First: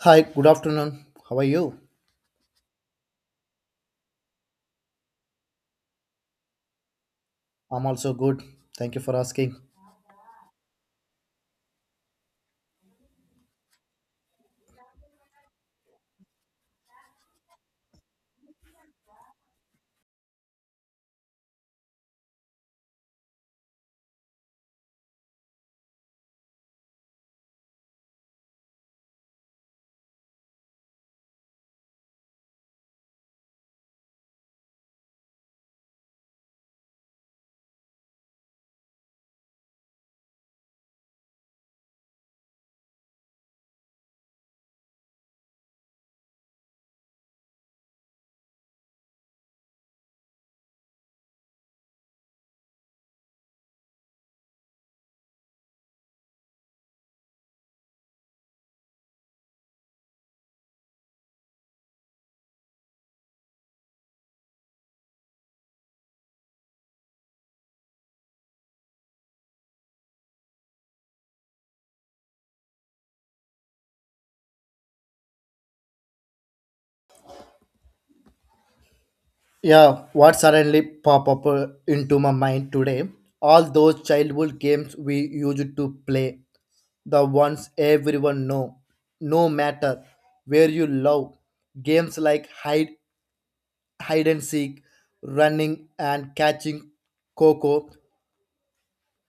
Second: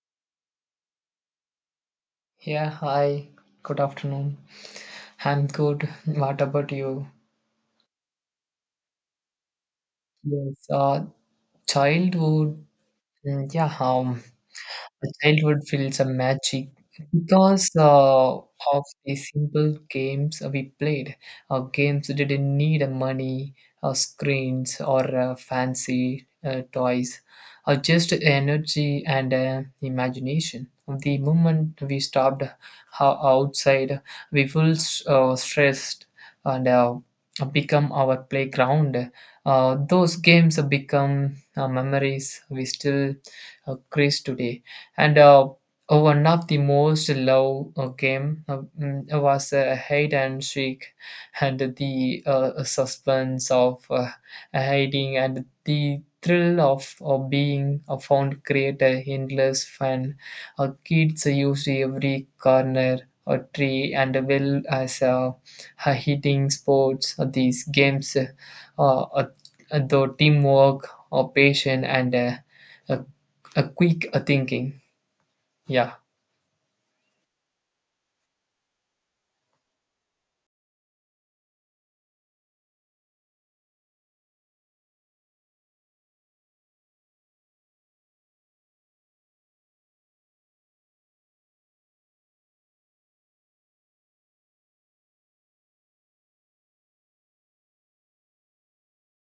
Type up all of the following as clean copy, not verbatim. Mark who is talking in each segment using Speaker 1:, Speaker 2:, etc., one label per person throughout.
Speaker 1: Hi, good afternoon. How are you?
Speaker 2: Yeah, hi. Good afternoon. I'm good. What about you?
Speaker 1: I'm also good. Thank you for asking.
Speaker 2: Yes, childhood. Mm, yeah, the childhood feels a magic because of the simple games we played. Games didn't need money, screens, or fancy toys, just energy and imagination. The moment we stopped outside, we felt stressed and become our playground. Those games become memories we still cherish today, and one of the most loved game was hide and seek. And the suspense of hiding and the thrill of being found create a endless fun. Kids used every corner or tree and well as hitting sports. Uh, These games, uh, the teamwork or patience and a, a quick thinking. Yeah,
Speaker 1: Yeah, what suddenly pop up into my mind today? All those childhood games we used to play, the ones everyone know, no matter where you love. Games like hide and seek, running and catching coco.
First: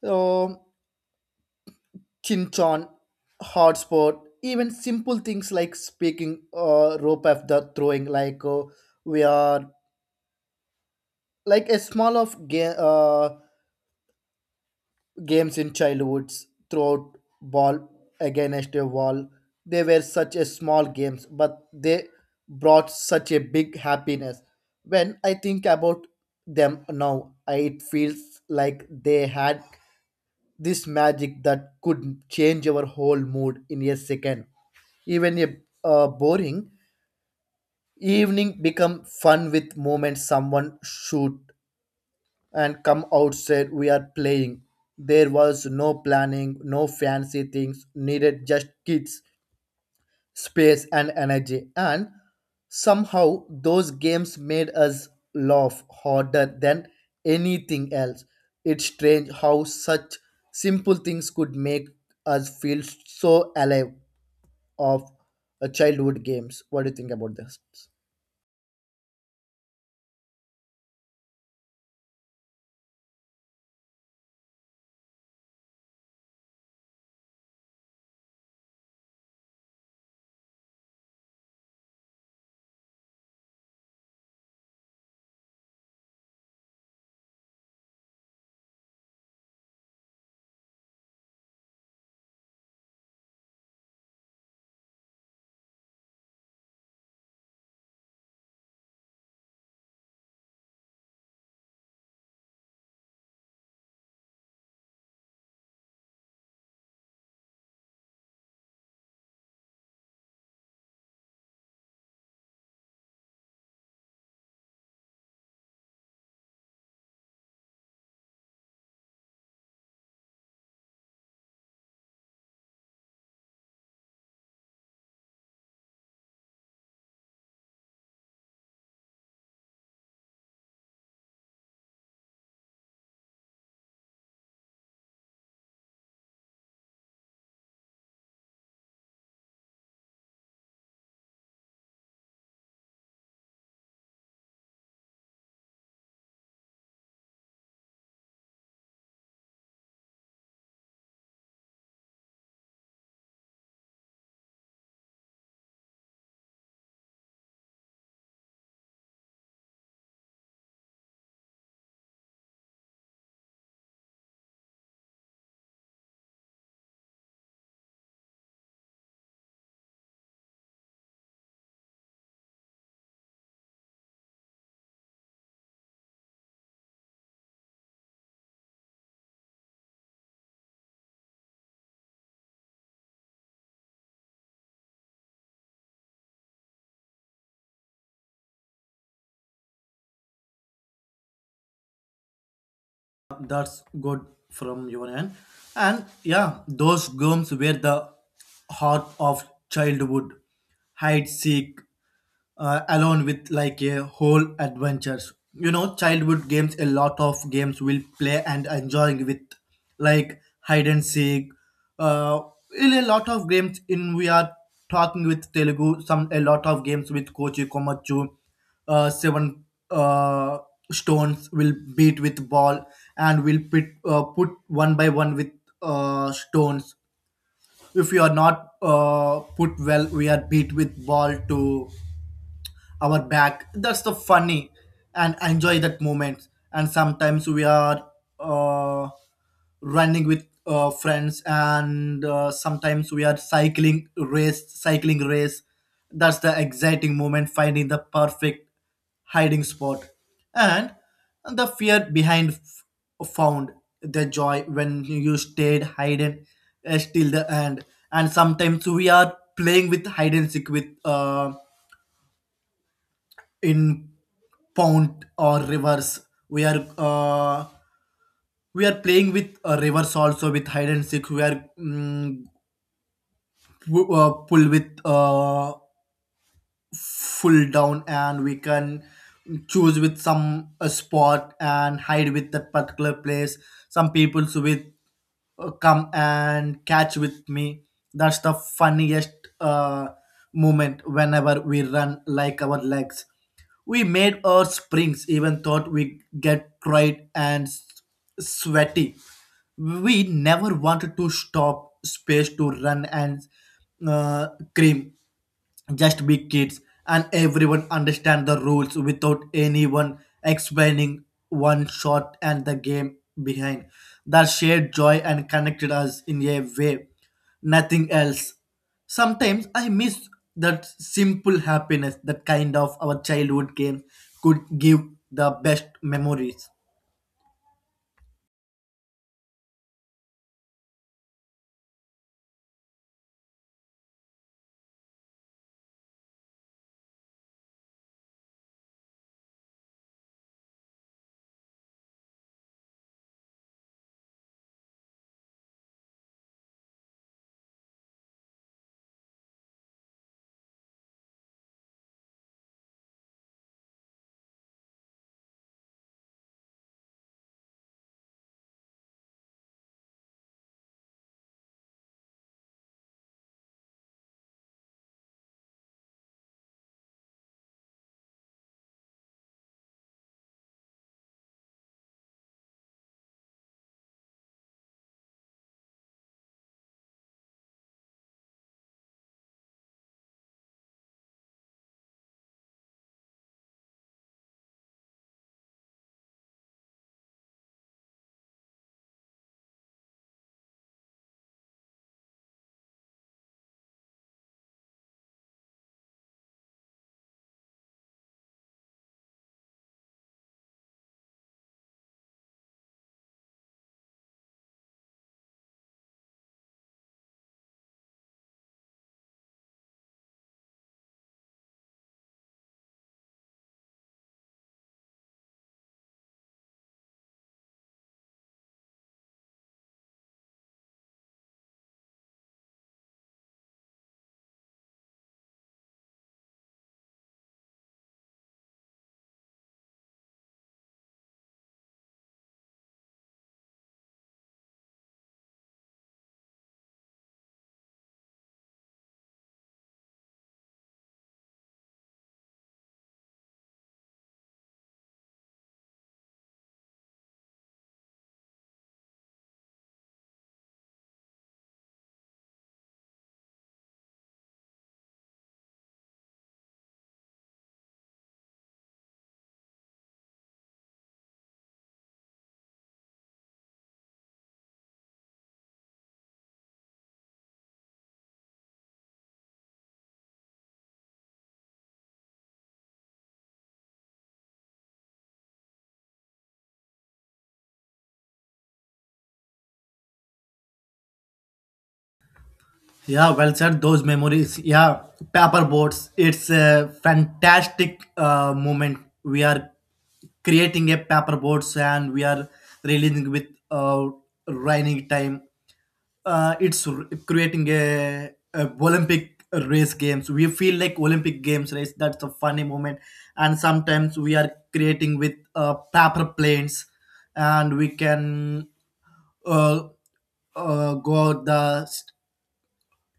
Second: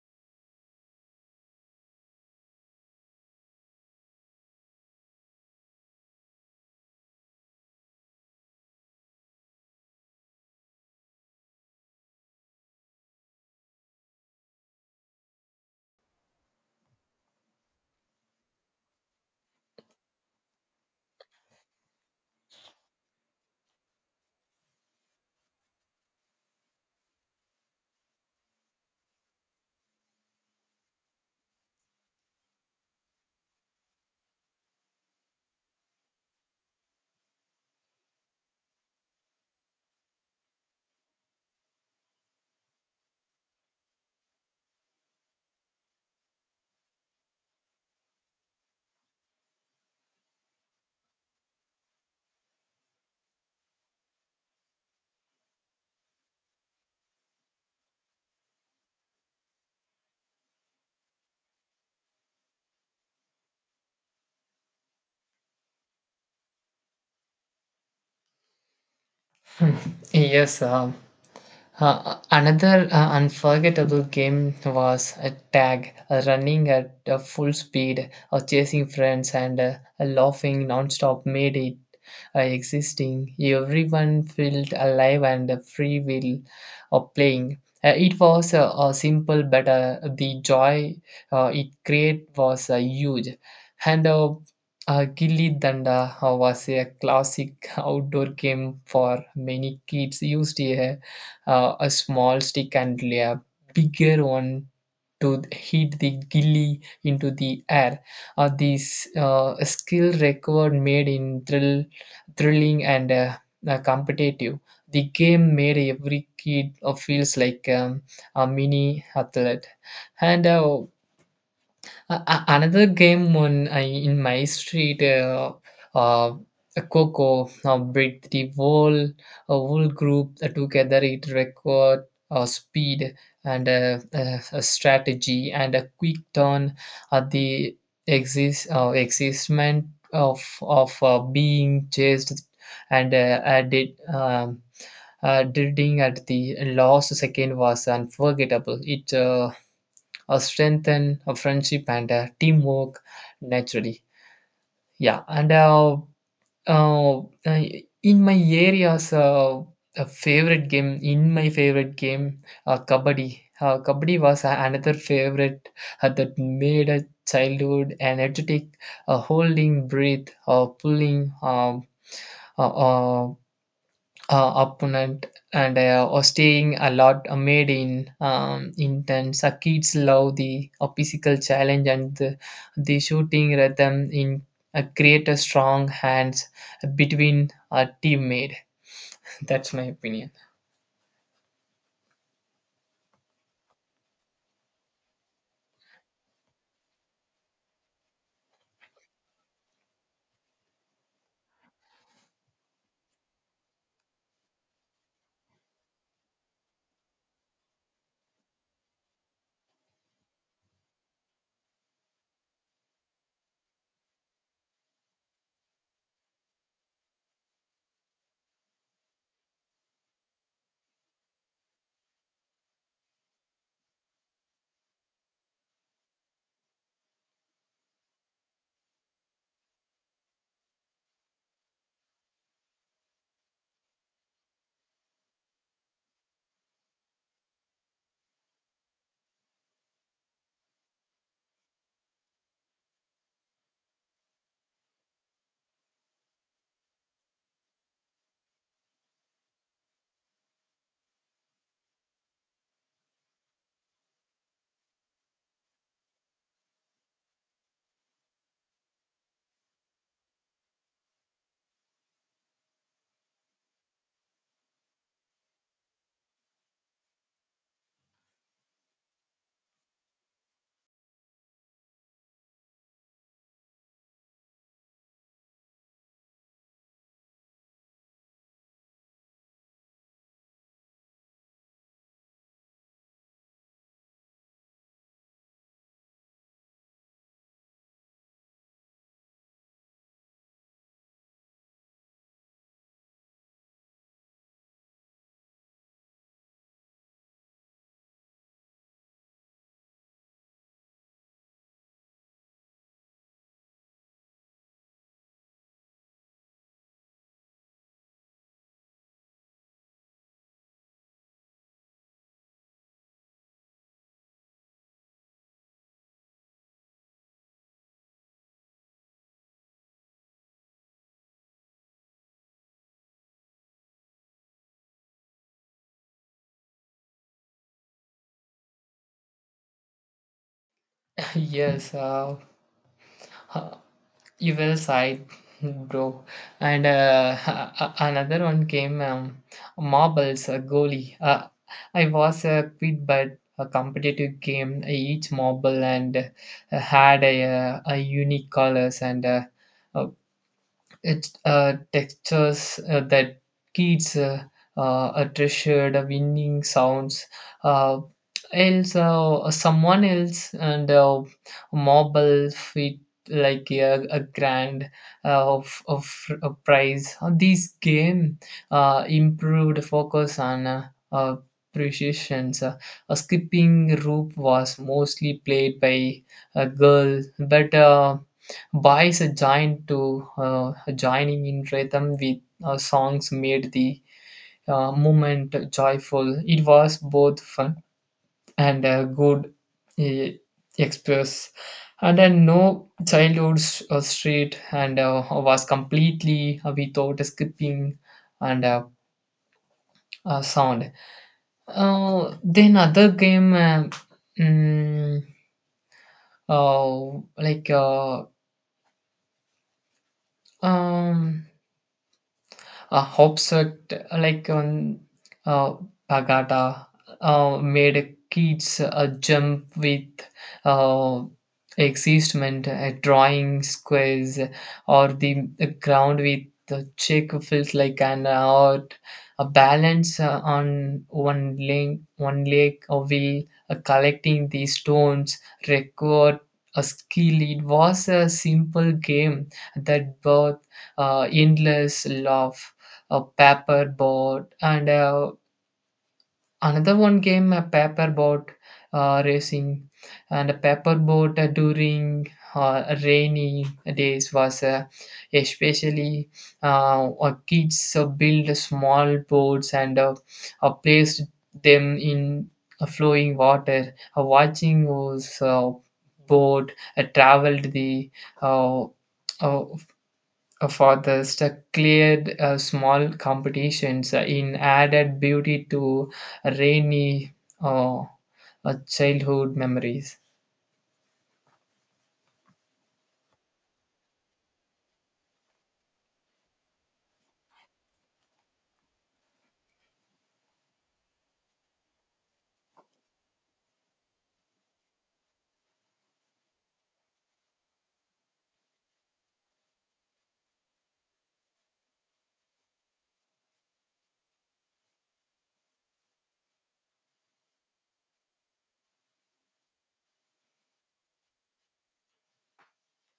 Speaker 1: Um, Chinchon, hard sport, even simple things like speaking rope after throwing, like we are like a small of game games in childhoods, throw ball against a wall. They were such a small games, but they brought such a big happiness. When I think about them now, I, it feels like they had this magic that could change our whole mood in a second, even a boring evening become fun with moments someone shoot and come outside we are playing. There was no planning, no fancy things needed, just kids, space, and energy. And somehow those games made us laugh harder than anything else. It's strange how such simple things could make us feel so alive of childhood games. What do you think about this?
Speaker 2: yes. Another unforgettable game was a tag, running at full speed, or chasing friends and laughing non-stop made it existing. Everyone felt alive and free will of playing. It was simple, but the joy it created was huge. And Gilli Danda was a classic outdoor game for many kids. Used a small stick and a bigger one to hit the gilly into the air. This skill record made in thrilling and competitive. The game made every kid feels like a mini athlete. And another game on in my street. Uh, Coco, bring the whole a whole group together. It record speed and a strategy and a quick turn at the existment of being chased and I did. Drilling at the last second was unforgettable. It strengthen a friendship and teamwork naturally. Yeah, and uh, uh, in my areas, a favorite game in my favorite game, kabaddi. Kabaddi was another favorite that made a childhood energetic, holding breath, pulling. Uh, uh, opponent and or staying a lot made in intense. Kids love the physical challenge and the shooting rhythm in create a strong hands between a teammate. That's my opinion.
Speaker 1: That's good from your end. And yeah, those games were the heart of childhood. Hide seek, alone with like a whole adventures, you know, childhood games, a lot of games will play and enjoying with like hide and seek. uh in a lot of games in, we are talking with telugu, some a lot of games with kochi komachu, seven uh stones will beat with ball and will put put one by one with stones. If you are not put well, we are beat with ball to our back. That's the funny and enjoy that moment. And sometimes we are uh, running with friends, and sometimes we are cycling race. That's the exciting moment, finding the perfect hiding spot. And the fear behind found, the joy when you stayed hidden till the end. And sometimes we are playing with hide and seek with in fount or rivers, we are uh, we are playing with rivers also with hide and seek. We are pull with full down, and we can choose with some a spot and hide with that particular place. Some peoples with come and catch with me. That's the funniest moment whenever we run. Like our legs we made our springs, even thought we get cried and sweaty, we never wanted to stop space to run and uh, cream, just be kids, and everyone understand the rules without anyone explaining. One shot and the game behind, that shared joy and connected us in a way nothing else. Sometimes I miss that simple happiness, that kind of our childhood game could give the best memories.
Speaker 2: Yes. You well side, bro. And another one came, marbles, a goalie. I was a quit but a competitive game. Each marble and had a unique colors and it's textures that kids are treasured, winning sounds. Uh, else, someone else and marble fit like a grand of a prize. This game improved focus on precisions. A skipping rope was mostly played by a girl, but. Boys joined to joining in rhythm with songs made the movement joyful. It was both fun and a good uh, express. And then no childhood street and was completely without skipping and sound. Then other game, mm, uh, like um, a hopscotch like uh, pagata made kids jump with uh, excitement, a drawing squares or the ground with the check feels like an art. A balance on one leg, or wheel, collecting the stones, record a skill. It was a simple game that brought endless love. A paper boat and another one game, a paper boat racing, and a paper boat during rainy days was especially. Kids build small boats and placed them in flowing water, watching those boat traveled the uh, uh, cleared small competitions in added beauty to rainy uh, childhood memories.
Speaker 1: Yeah, well said. Those memories. Yeah, paper boats. It's a fantastic moment. We are creating a paper boards and we are releasing with running time. Creating a olympic race games, we feel like olympic games race. That's a funny moment. And sometimes we are creating with paper planes, and we can uh, go the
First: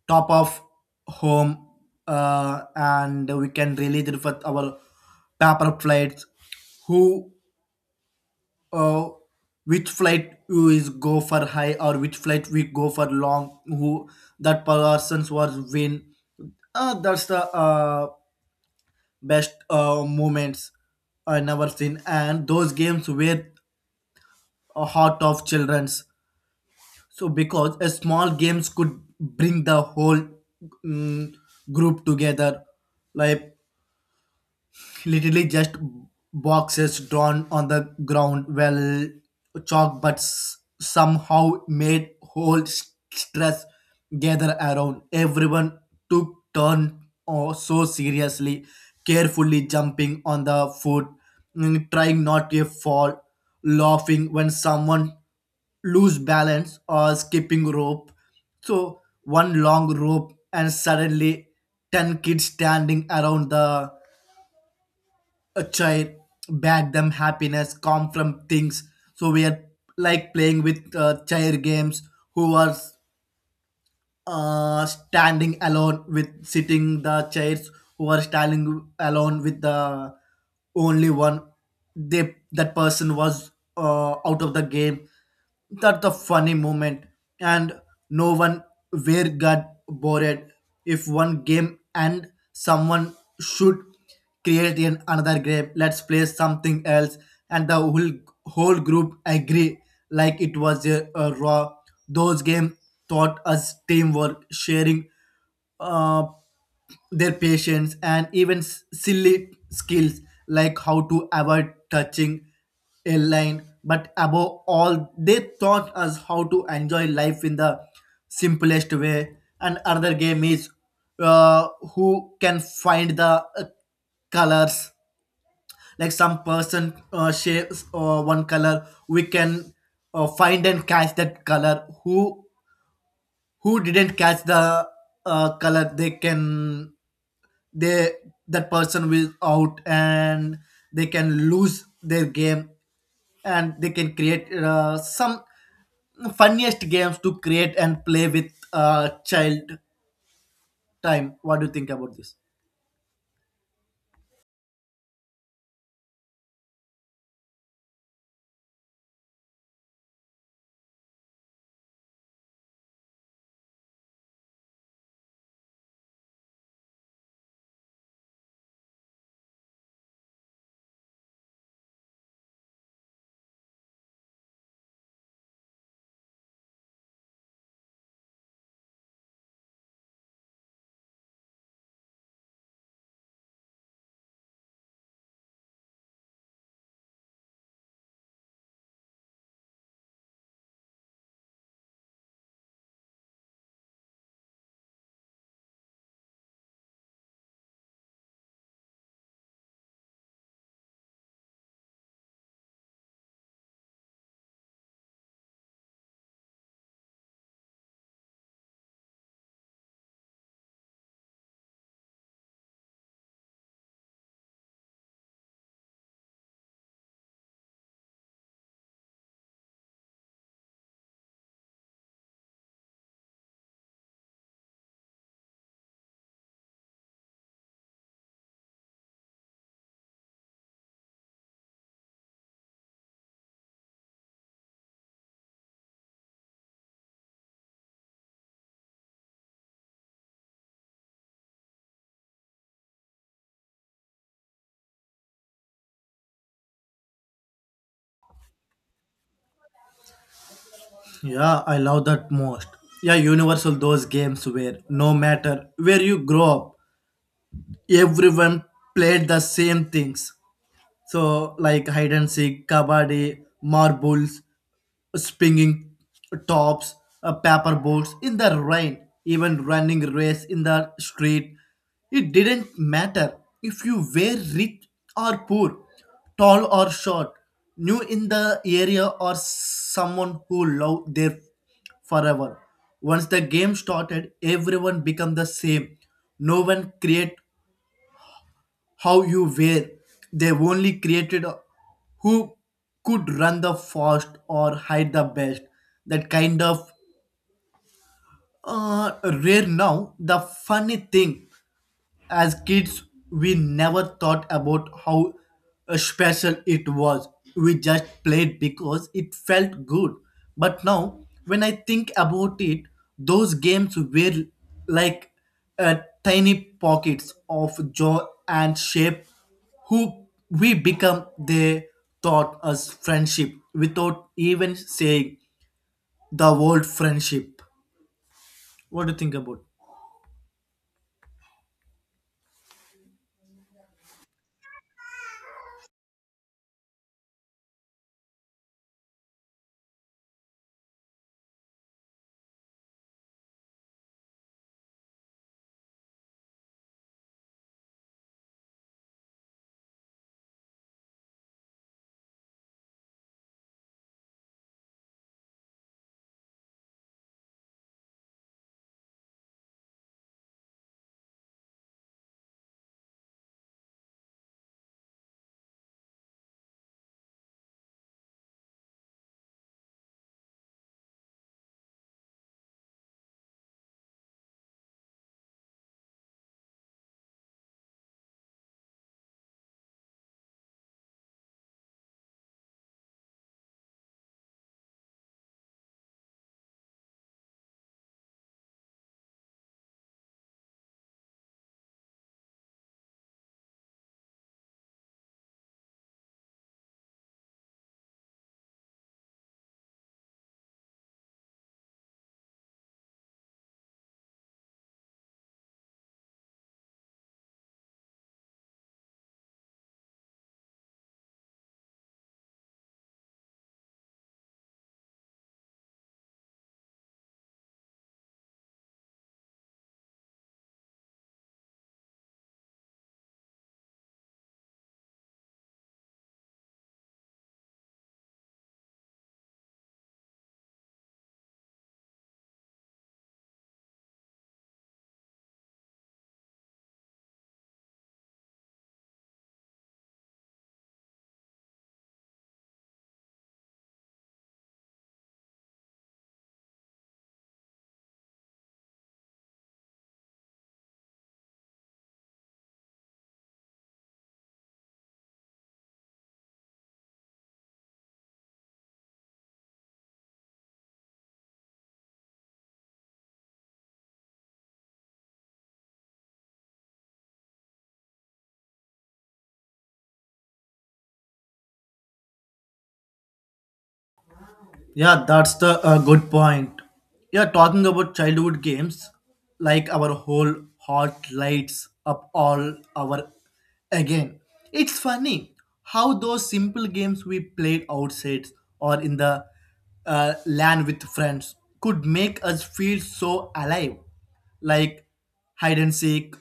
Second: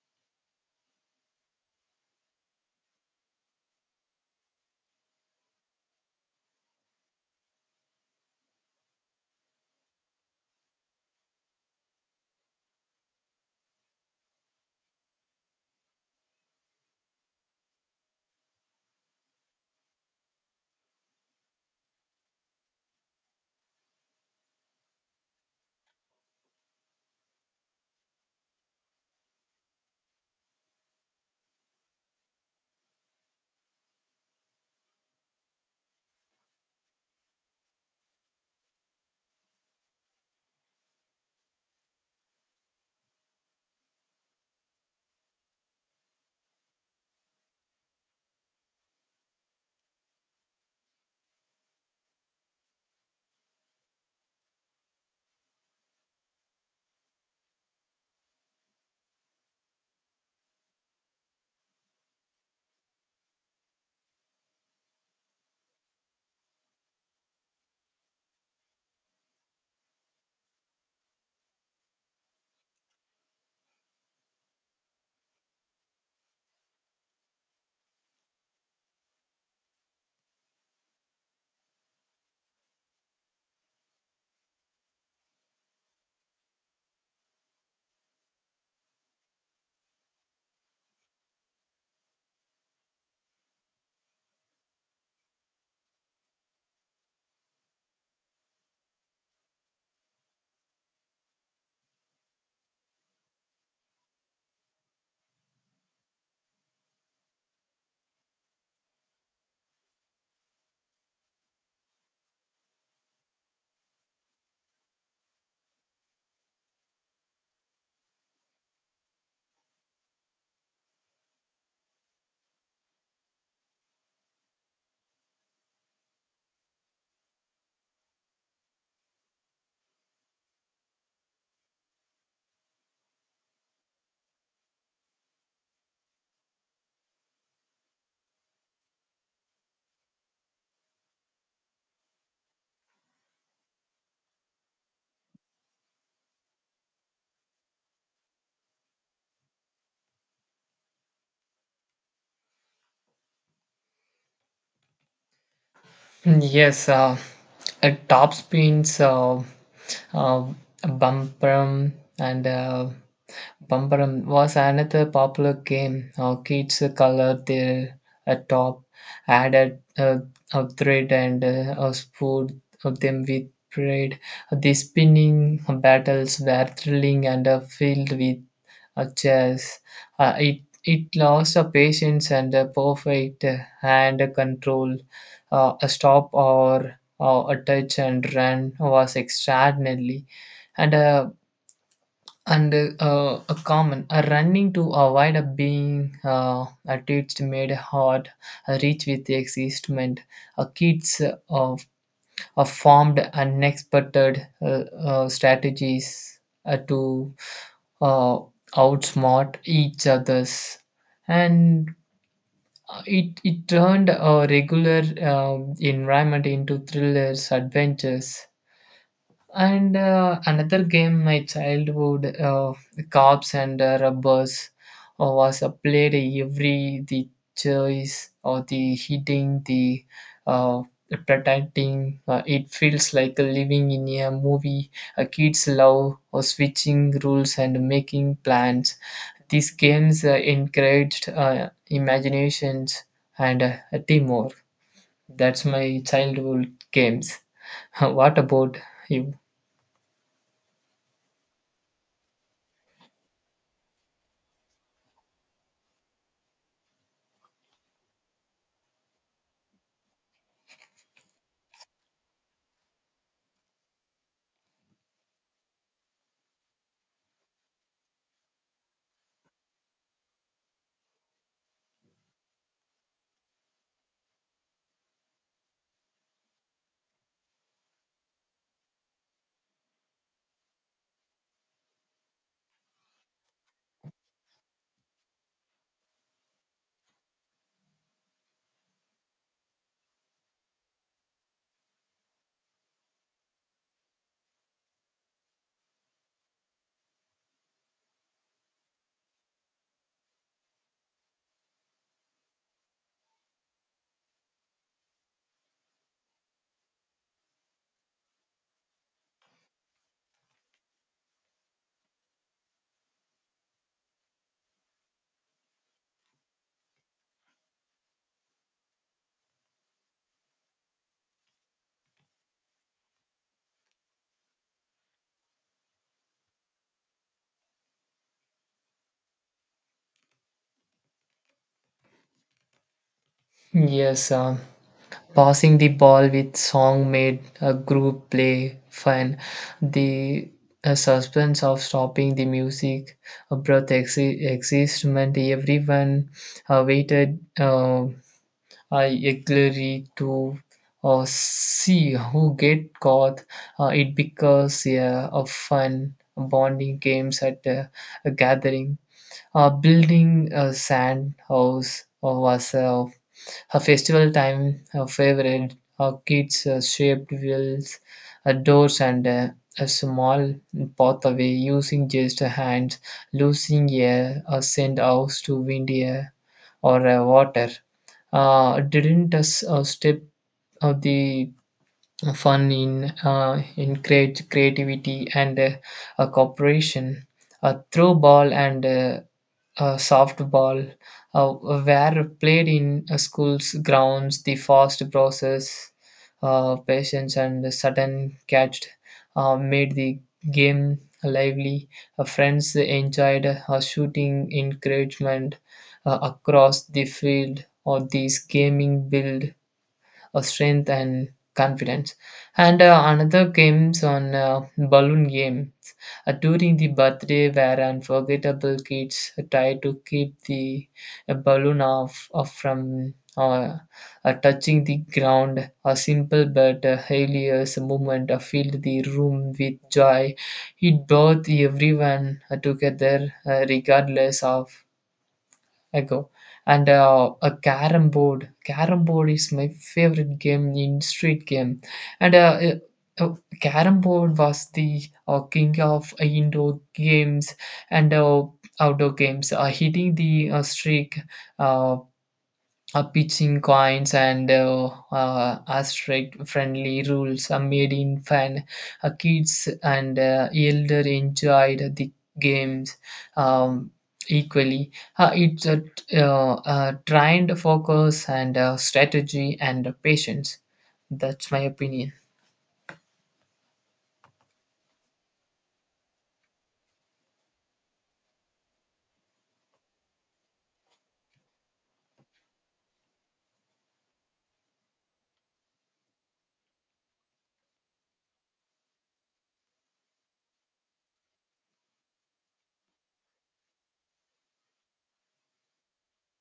Speaker 1: top of home, and we can release it with our paper plates. Who uh, which flight you is go for high, or which flight we go for long, who that persons was win. That's the best moments I never seen. And those games were a heart of children's, so because a small games could bring the whole mm, group together, like literally just boxes drawn on the ground, well chalk, but somehow made stress gather around. Everyone took turn or so seriously, carefully jumping on the foot, trying not to fall, laughing when someone lose balance or skipping rope. So one long rope and suddenly 10 kids standing around the a child back them happiness come from things. So we are like playing with chair games. Who are standing alone with sitting the chairs, who are standing alone with the only one, they, that person was out of the game. That's a funny moment. And no one where got bored. If one game and someone should create in another game, let's play something else, and the whole group agree like it was a raw. Those game taught us teamwork, sharing, uh, their patience, and even silly skills like how to avoid touching a line, but above all they taught us how to enjoy life in the simplest way. And other game is uh, who can find the colors. Like some person shapes one color we can find and catch that color. Who didn't catch the color, they can they that person will out, and they can lose their game. And they can create some funniest games to create and play with child time. What do you think about this?
Speaker 2: Mm, yes, top spins, uh, bumper, and Bumbaram was another popular game. Kids colored their top, added a thread, and a spoon of them with pride. The spinning battles were thrilling and filled with chess. It lost a patience and a perfect hand control. A stop or a touch and run was extraordinarily and and a common a running to avoid a being a teach made hard a reach with the existment a kids of a formed unexpected strategies to uh, outsmart each others, and it turned a regular environment into thrillers adventures. And another game my childhood, cops and rubbers, was played every the choice or the hitting the uh, protecting. It feels like living in a movie. Kids love switching rules and making plans. These games encouraged imaginations and teamwork. That's my childhood games. What about you?
Speaker 1: Yeah, I love that most. Yeah, Universal, those games where no matter where you grow up, everyone played the same things. So, like hide and seek, kabaddi, marbles, springing tops, paper boats in the rain, even running race in the street. It didn't matter if you were rich or poor, tall or short, new in the area or someone who loved there forever. Once the game started, everyone became the same. No one create how you were. They only created who could run the fast or hide the best. That kind of uh, rare now. The funny thing, as kids, we never thought about how special it was. We just played because it felt good. But now, when I think about it, those games were like uh, tiny pockets of joy and shape who we become. They taught us friendship without even saying the word friendship. What do you think about?
Speaker 2: Yes, passing the ball with song made a group play fun. The suspense of stopping the music brought excitement. Everyone waited eagerly to see who get caught. It becomes, yeah, a fun bonding games at a gathering. Building a sand house was a festival time a favorite. Our kids shaped wheels, doors, and a small pathway using just a hand, losing air, or send house to wind air or water. Didn't us step of the fun in create creativity and cooperation. A throw ball and softball were played in schools grounds, the fast process, patience, and the sudden catch made the game lively. Friends enjoyed shooting encouragement across the field, or these gaming build a strength and confidence. And another games on, balloon game during the birthday were unforgettable. Kids try to keep the balloon off from touching the ground. A simple but hilarious moment filled the room with joy. It brought everyone together, regardless of I go. And a carom board. Carom board is my favorite game in street game. And carom board was the king of indoor games and outdoor games. Hitting the streak, uh, pitching coins, and asterisk friendly rules are made in fun. Kids and elder enjoyed the games um, equally. It trained focus and strategy and patience. That's my opinion.
Speaker 1: Yeah, that's the good point. Yeah, talking about childhood games, like our whole heart lights up all our again. It's funny how those simple games we played outside or in the land with friends could make us feel so alive. Like hide and seek,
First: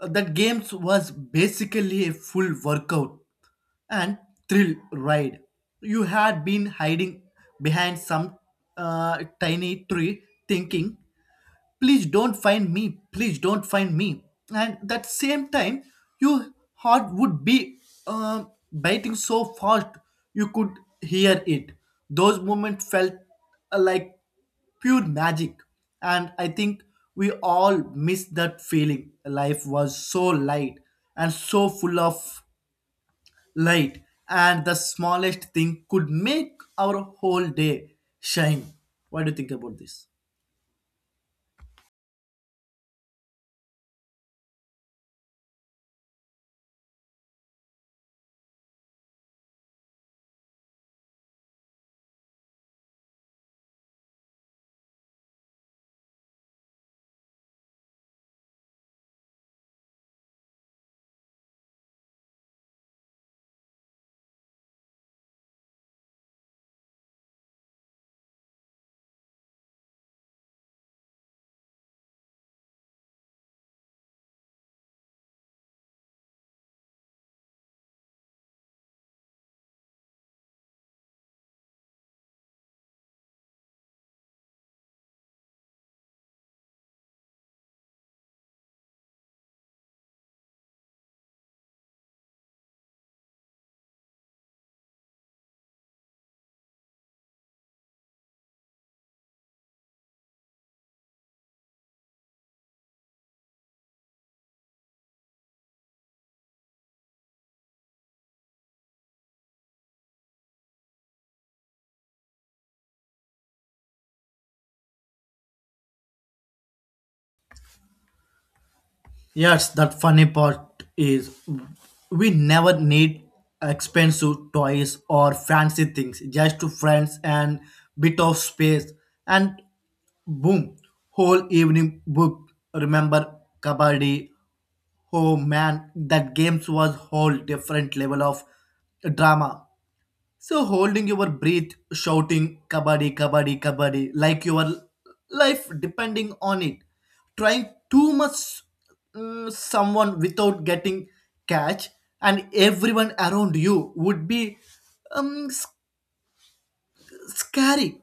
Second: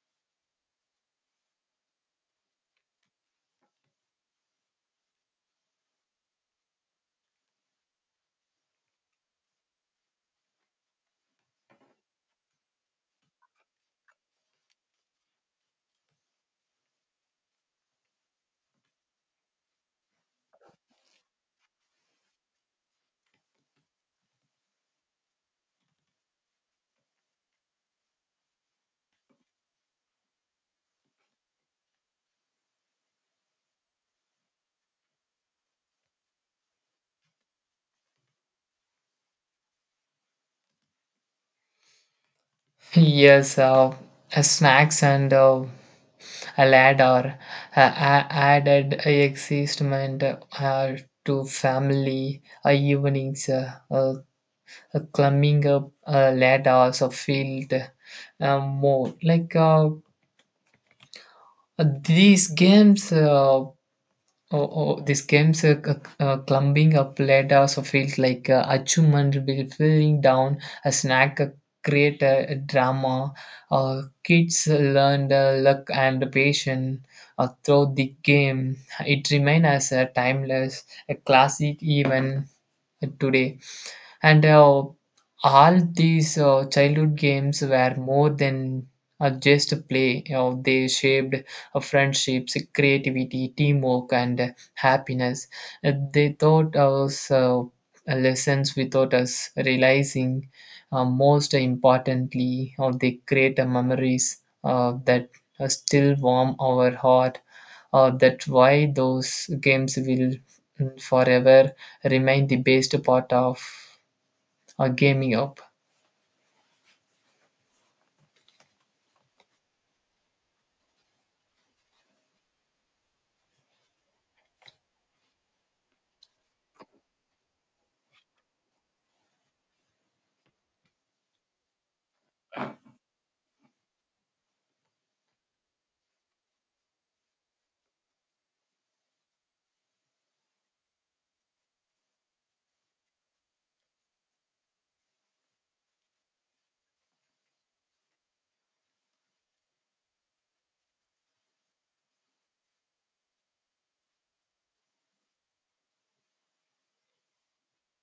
Speaker 1: that games was basically a full workout and thrill ride. You had been hiding behind some tiny tree, thinking, "Please don't find me, please don't find me." And that same time, your heart would be uh, biting so fast you could hear it. Those moments felt like pure magic. And I think we all miss that feeling. Life was so light and so full of light, and the smallest thing could make our whole day shine. What do you think about this?
Speaker 2: Yes, snacks and a lad are added existment to family evenings. Climbing up a ladder or field, more like. Uh, these games uh, oh, oh, these games, climbing up ladder or field like achievement will falling down a snack, create a drama. Kids learned luck and patience throughout the game. It remains as a timeless, a classic even today. And all these childhood games were more than just a play, they shaped friendships, creativity, teamwork, and happiness. They taught us lessons without us realizing. Most importantly, or they create memories that still warm our heart. That why those games will, forever remain the best part of gaming up.
Speaker 1: Yes, that funny part is we never need expensive toys or fancy things, just to friends and bit of space, and boom, whole evening booked. Remember kabaddi? Oh man, that games was whole different level of drama. So holding your breath, shouting kabaddi, kabaddi, kabaddi, like your life depending on it. Trying too much someone without getting catch, and everyone around you would be um, sc- scary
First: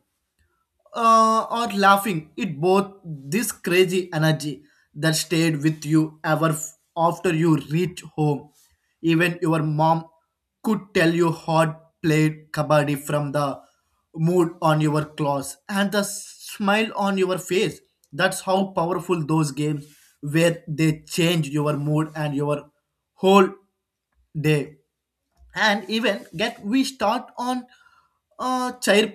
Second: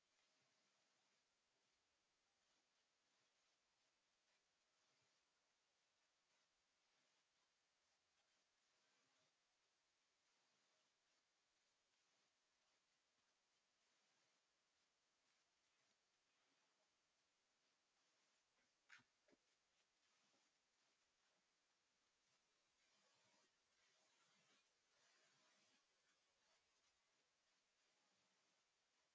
Speaker 1: or laughing it, both this crazy energy that stayed with you ever after you reach home. Even your mom could tell you hard played kabaddi from the mood on your clothes and the smile on your face. That's how powerful those games were. They change your mood and your whole day. And even get we start on chair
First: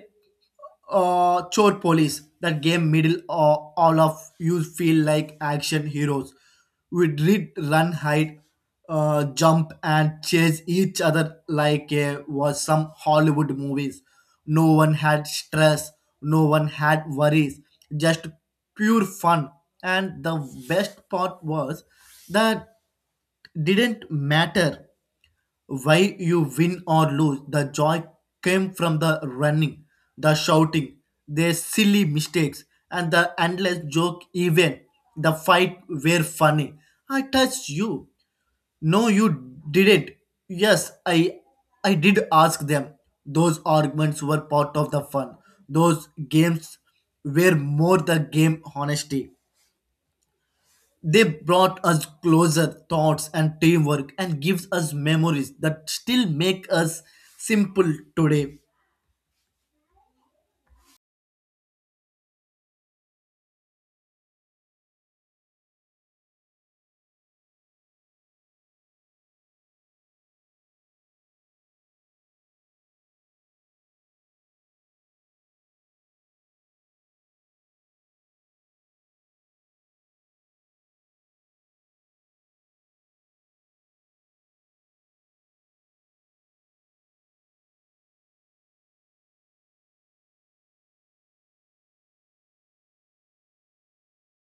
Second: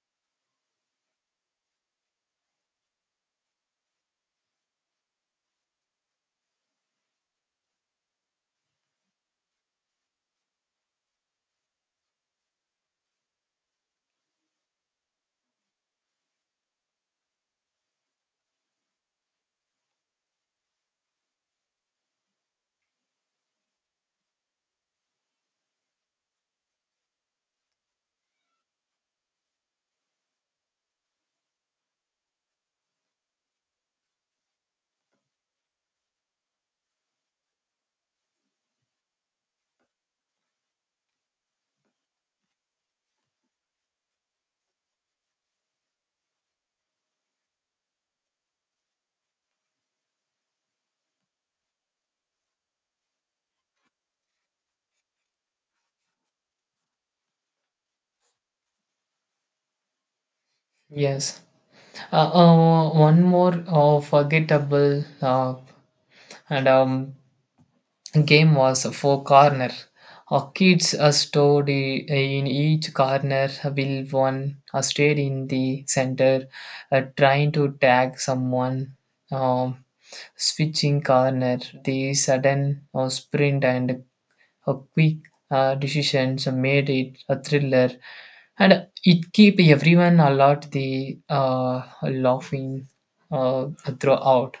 Speaker 1: chore police, that game middle all of you feel like action heroes. We did run, hide, jump and chase each other like was some hollywood movies. No one had stress, no one had worries, just pure fun. And the best part was that didn't matter why you win or lose. The joy came from the running, the shouting, their silly mistakes, and the endless joke even. The fight were funny. I touched you. No, you didn't. Yes, I did ask them. Those arguments were part of the fun. Those games were more the game honesty. They brought us closer thoughts and teamwork and gives us memories that still make us simple today.
Speaker 2: Yes. One more forgettable and game was Four Corner. Kids are stored in each corner, will one stayed in the center, trying to tag someone. Um, switching corner, the sudden sprint and a quick decisions made it a thriller, and it keep everyone a lot the laughing uh, throughout.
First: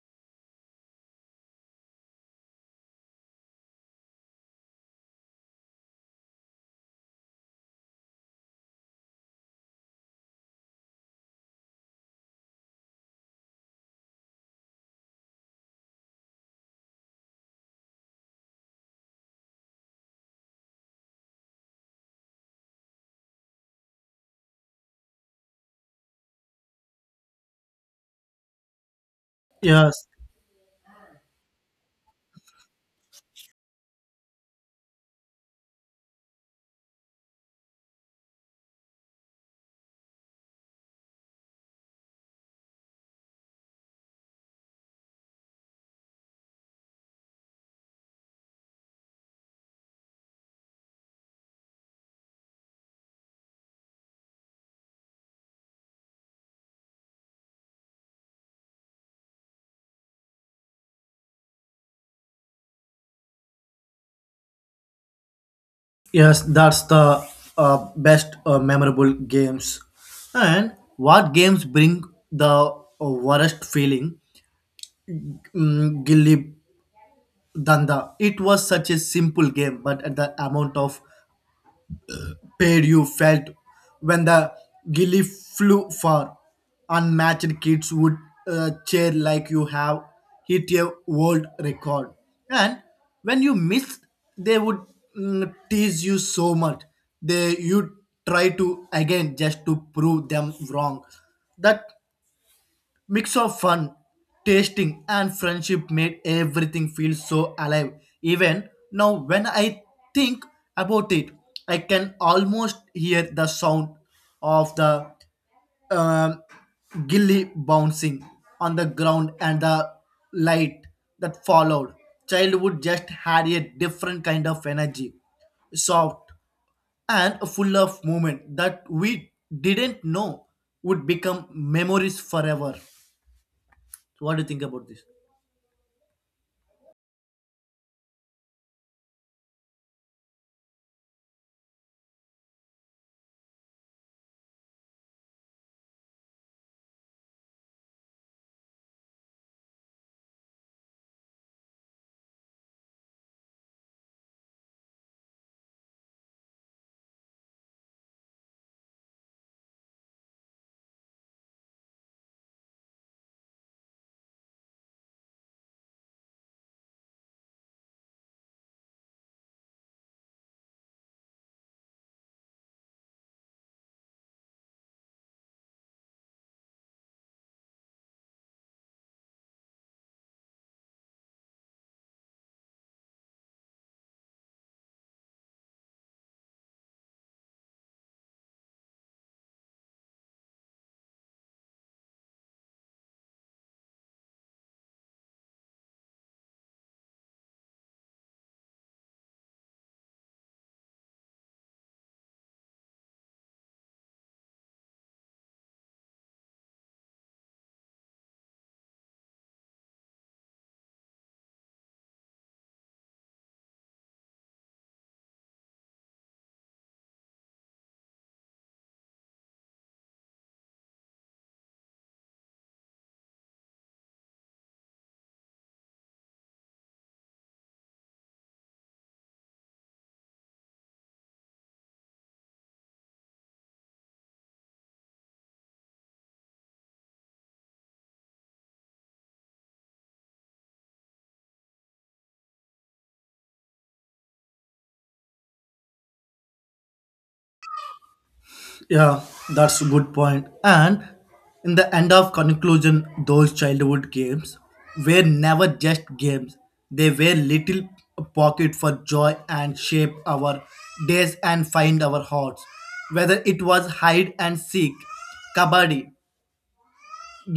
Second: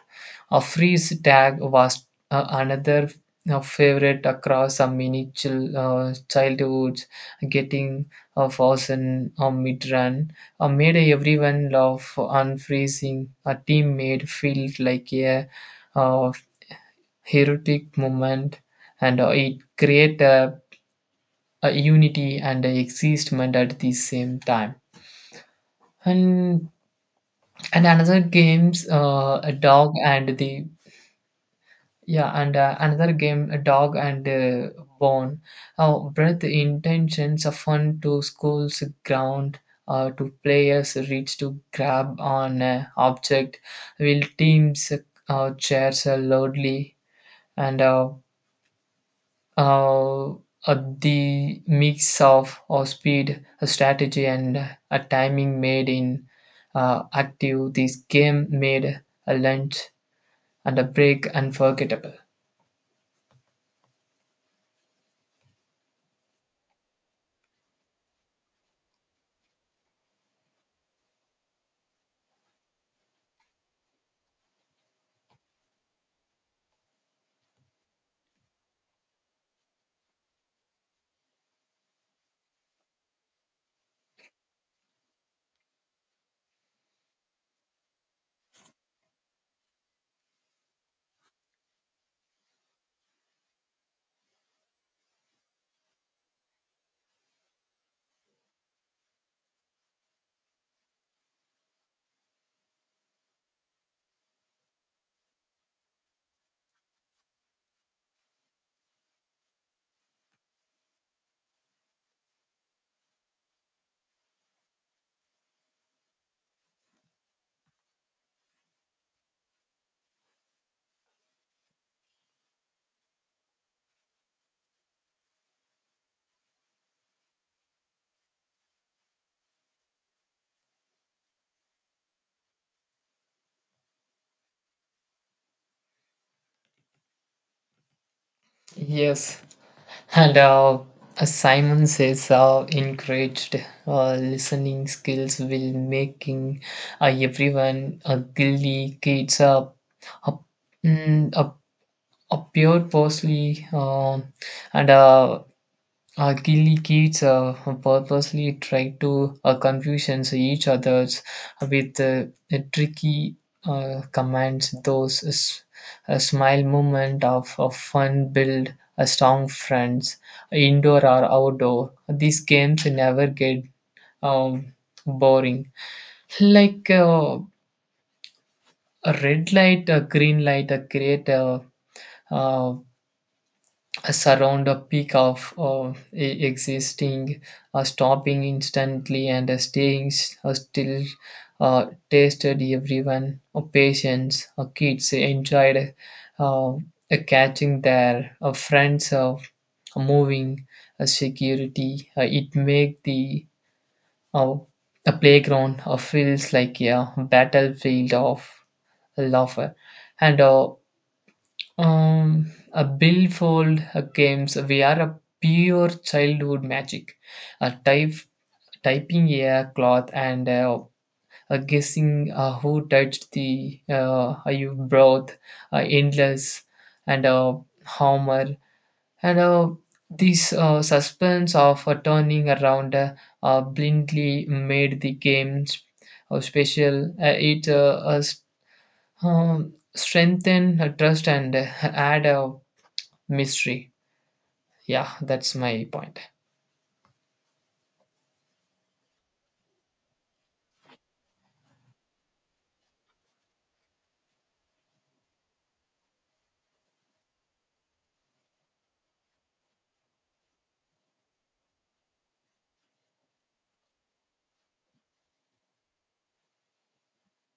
Speaker 2: A freeze tag was another favorite across a mini childhoods. Getting a frozen or mid-run made everyone laugh. Unfreezing a teammate feel like a uh, heroic moment, and it create a unity and a existment at the same time. And and another games a dog
Speaker 1: Yes,
Speaker 2: and the yeah, and another game, a dog and bone, where the intentions of fun to school's ground to players reach to grab on a object will teams chairs loudly, and uh, the mix of speed, strategy, and a timing made in active. This game made a lunch and a break unforgettable.
Speaker 1: yes, that's the best memorable games. And what games bring the worst feeling? Gilli Danda. It was such a simple game, but at the amount of pain you felt when the gilly flew far. Unmatched kids would cheer like you have hit a world record. And when you miss, they would tease you so much. They you try to again just to prove them wrong. That mix of fun, tasting, and friendship made everything feel so alive. Even now, when I think about it, I can almost hear the sound of the um, gilly bouncing on the ground and the light that followed. Childhood just had a different kind of energy, soft and full of movement that we didn't know would become memories forever. What do you think about this?
Speaker 2: Yes, and as Simon says, encouraged listening skills will making everyone a gilly kids up, up, up, up pure, mostly, and Gilly kids purposely try to confusions each others with tricky commands. Those a smile moment of fun build a strong friends, indoor or outdoor. These games never get um, boring. Like a red light, a green light, a create a, uh surround a peak of existing, stopping instantly and staying still. Tasted everyone, patients, kids enjoyed uh, uh, catching their friends moving security. It make uh, the playground feels like a battlefield of laughter and a billfold games we are a pure childhood magic. A type typing a cloth and a guessing who touched the you brought endless and Homer and this suspense of turning around blindly made the games special. It strengthened trust and add mystery. Yeah, that's my point.
Speaker 1: Yeah, that's a good point. And in the end of conclusion, those childhood games were never just games. They were little pocket for joy and shape our days and find our hearts. Whether it was hide and seek, kabaddi,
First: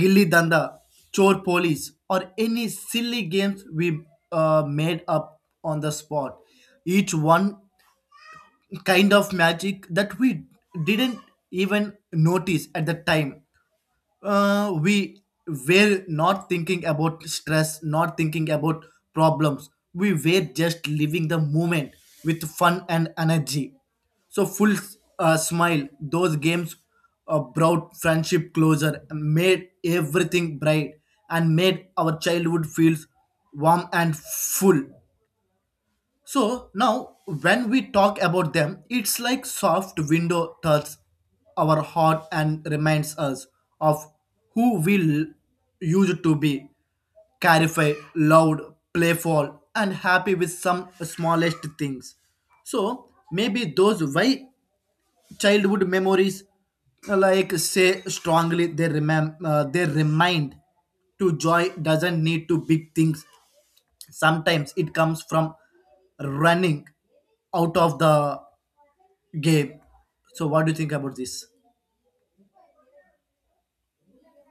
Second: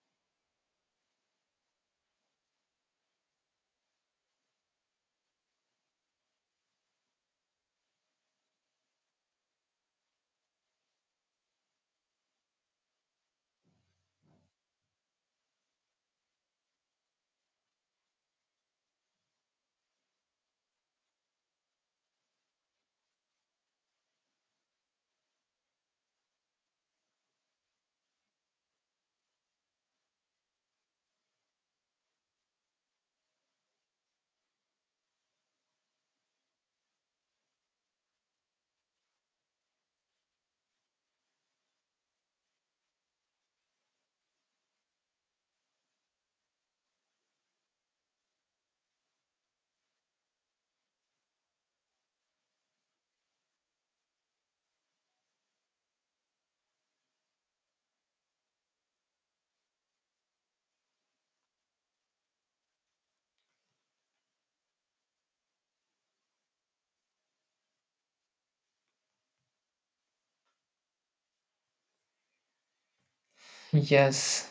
Speaker 1: gilli danda, chor police, or any silly games we made up on the spot, each one kind of magic that we didn't even notice at the time. We were not thinking about stress, not thinking about problems. We were just living the moment with fun and energy. So, full smile, those games brought friendship closer, made everything bright, and made our childhood feels warm and full. So now, when we talk about them, it's like soft window touches our heart and reminds us of who we used to be. Clarify, loud, playful, and happy with some smallest things. So maybe those why childhood memories, like say strongly, they they remind to joy doesn't need to big things. Sometimes it comes from running out of the game. So what do you think about this?
Speaker 2: Yes,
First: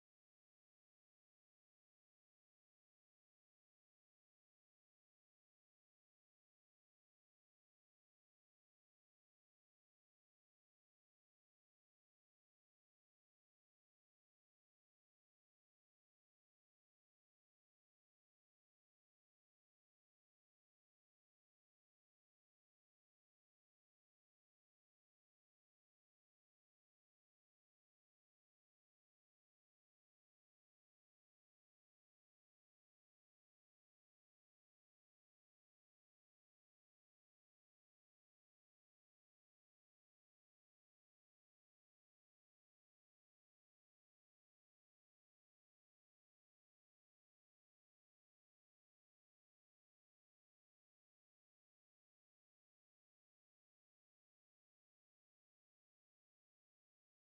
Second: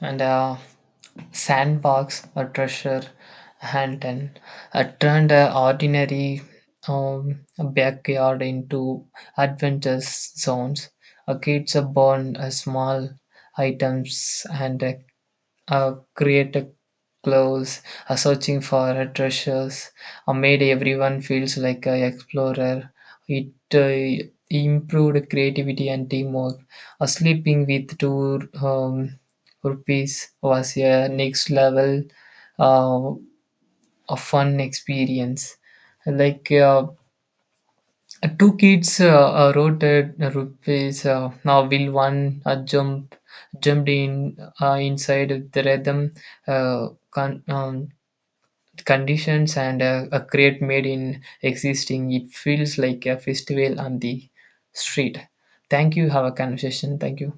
Speaker 2: and a sandbox, a treasure hunt, and turned an ordinary backyard into adventure zones. Kids are born small items and created clothes, searching for treasures, made everyone feels like an explorer. It improved creativity and teamwork. Sleeping with two rupees was a next level, uh, a fun experience. Like two kids wrote at rupees now will one jumped in inside of the rhythm uh, con- um, conditions and a crate made in existing. It feels like a festival on the street. Thank you, have a conversation. Thank you.